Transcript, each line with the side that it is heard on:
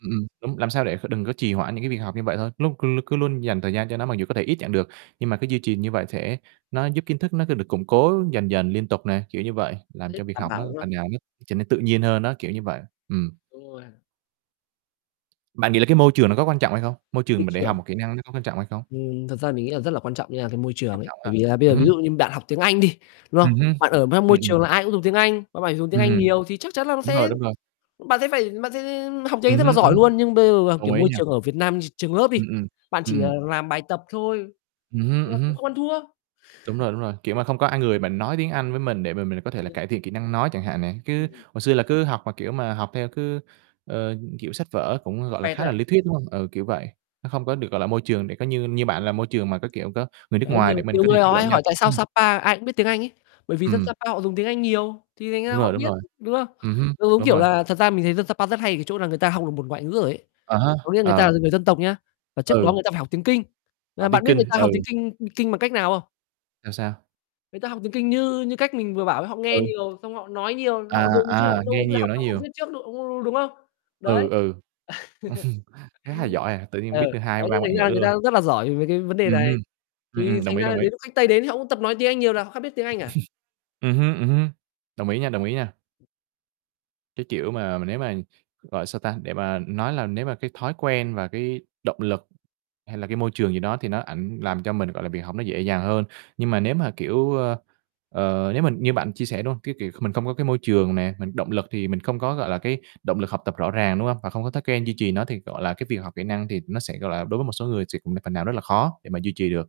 right: Ừm, ừm, đúng, làm sao để kh đừng có trì hoãn những cái việc học như vậy thôi. Lúc cứ l cứ luôn dành thời gian cho nó mặc dù có thể ít chẳng được, nhưng mà cứ duy trì như vậy sẽ nó giúp kiến thức nó được củng cố dần dần liên tục nè, kiểu như vậy. Làm cho
left: [unintelligible]
right: việc
left: Đảm
right: học
left: bảo
right: nó
left: nha.
right: phần nào nó trở nên tự nhiên hơn á, kiểu như vậy. Ừm.
left: Đúng rồi.
right: Bạn nghĩ là cái môi trường nó có quan trọng hay không? Môi
left: Môi
right: trường mà để học
left: trường.
right: một kỹ năng nó có quan trọng hay không?
left: Ừm, thật ra mình nghĩ là rất là quan trọng nha, cái môi trường
right: Quan
left: ấy.
right: trọng ha.
left: Bởi vì là bây giờ
right: Ừm
left: ví
right: hứm.
left: dụ như bạn học tiếng Anh đi, đúng
right: Ừm
left: không?
right: hứm.
left: Bạn ở mang môi
right: Ừm, ừm.
left: trường là ai cũng dùng tiếng Anh, bạn phải dùng tiếng
right: Ừm,
left: Anh
right: ừm.
left: nhiều thì chắc chắn là nó
right: Đúng rồi
left: sẽ
right: đúng rồi.
left: bạn sẽ phải bạn sẽ học tiếng Anh
right: Ừm
left: rất là
right: hứm, ừm
left: giỏi
right: hứm.
left: luôn. Nhưng bây giờ, à,
right: Đồng
left: kiểu,
right: ý
left: môi
right: nha.
left: trường ở Việt Nam tr trường lớp đi,
right: Ừm, ừm,
left: bạn chỉ, ờ,
right: ừm.
left: làm bài tập thôi,
right: Ừm hưm,
left: nên là
right: ừm
left: cũng
right: hưm.
left: không ăn thua.
right: Đúng rồi, đúng rồi, kiểu, mà không có ai người mà nói tiếng Anh với mình để mà mình có thể là
left: Ừm.
right: cải thiện kỹ năng nói chẳng hạn nè, cứ
left: Ừm.
right: hồi xưa là cứ học mà, kiểu, mà học theo cứ, ờ, kiểu, sách vở cũng,
left: Học
right: gọi là,
left: vẹt
right: khá
left: thôi
right: là
left: à?
right: lý thuyết, đúng hông? Ừ, kiểu vậy, nó không có được, gọi là, môi trường để có như như bạn là
left: Ừm.
right: môi trường mà có, kiểu, có người nước
left: Đấy,
right: ngoài để
left: nhiều
right: mình
left: nhiều
right: có thể
left: người họ
right: chủ
left: hay
right: động giao
left: hỏi:
right: tiếp.
left: "Tại sao
right: Ừm.
left: Sa Pa ai cũng biết tiếng Anh?" ấy, bởi vì dân Sa
right: Ừm.
left: Pa họ dùng tiếng Anh nhiều thì thành
right: Đúng
left: ra họ
right: rồi, đúng
left: biết,
right: rồi.
left: đúng không?
right: Ừm hứm,
left: Giống giống
right: đúng
left: kiểu
right: rồi.
left: là thật ra mình thấy dân Sa Pa rất hay ở cái chỗ là người ta học được một ngoại ngữ rồi ấy,
right: À há,
left: có nghĩa người ta
right: ờ.
left: là người dân tộc nha, và trước đó
right: Ừ.
left: người ta phải học tiếng Kinh.
right: Học
left: Mà
right: tiếng
left: bạn biết người
right: Kinh,
left: ta học tiếng
right: ừ.
left: Kinh, ưm, Kinh bằng cách nào không?
right: Sao, sao?
left: Người ta học tiếng Kinh như như cách mình vừa bảo ấy, họ nghe
right: Ừ.
left: nhiều, xong họ nói nhiều, họ
right: À,
left: dùng chứ họ
right: à,
left: đâu
right: nghe
left: bao giờ
right: nhiều,
left: học
right: nói
left: học học
right: nhiều.
left: viết trước đâu, đu đu đúng không?
right: Ừ,
left: Đấy.
right: ừ, khá là giỏi à, tự nhiên
left: Ừ,
right: biết được hai
left: đấy thế
right: ba ngoại
left: thành
right: ngữ
left: ra người
right: luôn.
left: ta rất là giỏi về cái vấn đề
right: Ừm
left: này,
right: hưm. Ừm,
left: thì
right: ừm, đồng
left: thành
right: ý,
left: ra là
right: đồng ý.
left: đến lúc khách Tây đến thì họ cũng tập nói tiếng Anh nhiều là họ khắc biết tiếng Anh à.
right: Ừm hưm, ừm hưm, đồng ý nha, đồng ý nha. Cái kiểu mà, nếu mà, gọi, sao ta, để mà nói là nếu mà cái thói quen và cái động lực, hay là cái môi trường gì đó, thì nó ảnh làm cho mình, gọi là, việc học nó dễ dàng hơn. Nhưng mà nếu mà, kiểu, ơ, ờ, nếu mình như bạn chia sẻ, đúng hông, cái kiểu mình không có cái môi trường nè, mình động lực thì mình không có, gọi là, cái động lực học tập rõ ràng, đúng hông? Và không có thói quen duy trì nó thì, gọi là, cái việc học kỹ năng thì nó sẽ, gọi là, đối với một số người sẽ cũng là phần nào rất là khó để mà duy trì được.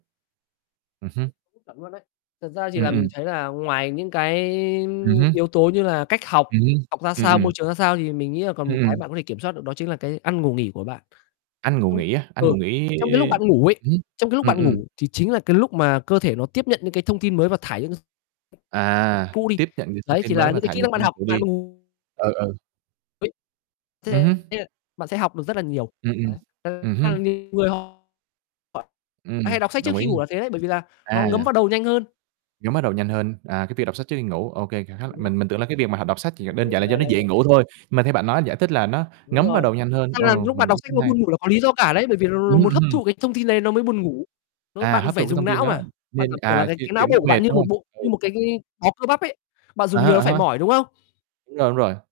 right: Ừm hưm.
left: [unintelligible] Chuẩn luôn đấy. Thật ra thì
right: Ừm,
left: là mình
right: ừm.
left: thấy là ngoài những cái
right: Ừm hứm.
left: yếu tố như là cách học,
right: Ừm hưm,
left: học ra
right: ừm,
left: sao, môi
right: ừm.
left: trường ra sao, thì mình nghĩ là còn
right: Ừm,
left: một cái
right: ừm.
left: bạn có thể kiểm soát được đó chính là cái ăn, ngủ, nghỉ của bạn.
right: Ăn, ngủ,
left: Trong
right: nghỉ á, ăn, ngủ,
left: ừ,
right: nghỉ
left: trong cái lúc bạn ngủ ấy,
right: ừm hứm,
left: trong cái lúc
right: ừm,
left: bạn
right: ừm.
left: ngủ thì chính là cái lúc mà cơ thể nó tiếp nhận những cái thông tin mới và thải những s
right: À,
left: cũ đi,
right: tiếp nhận những thông
left: đấy
right: tin
left: thì
right: mới
left: là
right: và
left: những cái
right: thải
left: kỹ
right: những
left: năng
right: thông
left: bạn
right: tin
left: học,
right: cũ
left: bạn
right: đi. Ừ, ừ.
left: Úi,
right: Ừm
left: thế
right: hứm.
left: là bạn sẽ học được rất là nhiều,
right: Ừm, ừm,
left: đấy. Thật
right: ừm
left: ra
right: hứm.
left: là nhiều người họ hay
right: Ừm,
left: đọc sách trước
right: đồng ý.
left: khi ngủ là thế đấy, bởi vì là nó
right: À.
left: ngấm vào đầu nhanh hơn.
right: Ngấm bắt đầu nhanh hơn, à, cái việc đọc sách trước khi ngủ. OK, kha khá là
left: Đúng rồi.
right: mình mình tưởng là cái việc mà họ đọc sách chỉ là
left: Đúng,
right: đơn
left: đúng,
right: giản là do
left: đấy,
right: nó
left: đấy,
right: dễ
left: đấy.
right: ngủ thôi, mà theo bạn nói giải thích là nó
left: Đúng
right: ngấm vào
left: rồi,
right: đầu nhanh hơn,
left: thực ra là
right: ồ,
left: lúc
right: mình
left: bạn đọc
right: nghĩ
left: sách
right: cũng
left: nó
right: hay.
left: buồn ngủ là có lý do cả đấy, bởi vì nó
right: Ừm
left: nó
right: hứm,
left: muốn
right: ừm
left: hấp
right: hưm.
left: thụ cái thông tin nên nó mới buồn ngủ. Nó
right: À,
left: bạn
right: hấp
left: phải
right: thụ cái thông
left: dùng
right: tin
left: não
right: đó,
left: mà, bạn
right: nên
left: cảm tưởng là
right: à,
left: cái
right: chuyện
left: cái não
right: chuyện đó
left: bộ của
right: mệt,
left: bạn như
right: đúng
left: một
right: hông?
left: bộ như
right: Ừ.
left: một cái cái bó cơ bắp ấy, bạn
right: À
left: dùng nhiều
right: há,
left: nó
right: à
left: phải
right: ha.
left: mỏi, đúng không?
right: Đúng rồi, đúng rồi.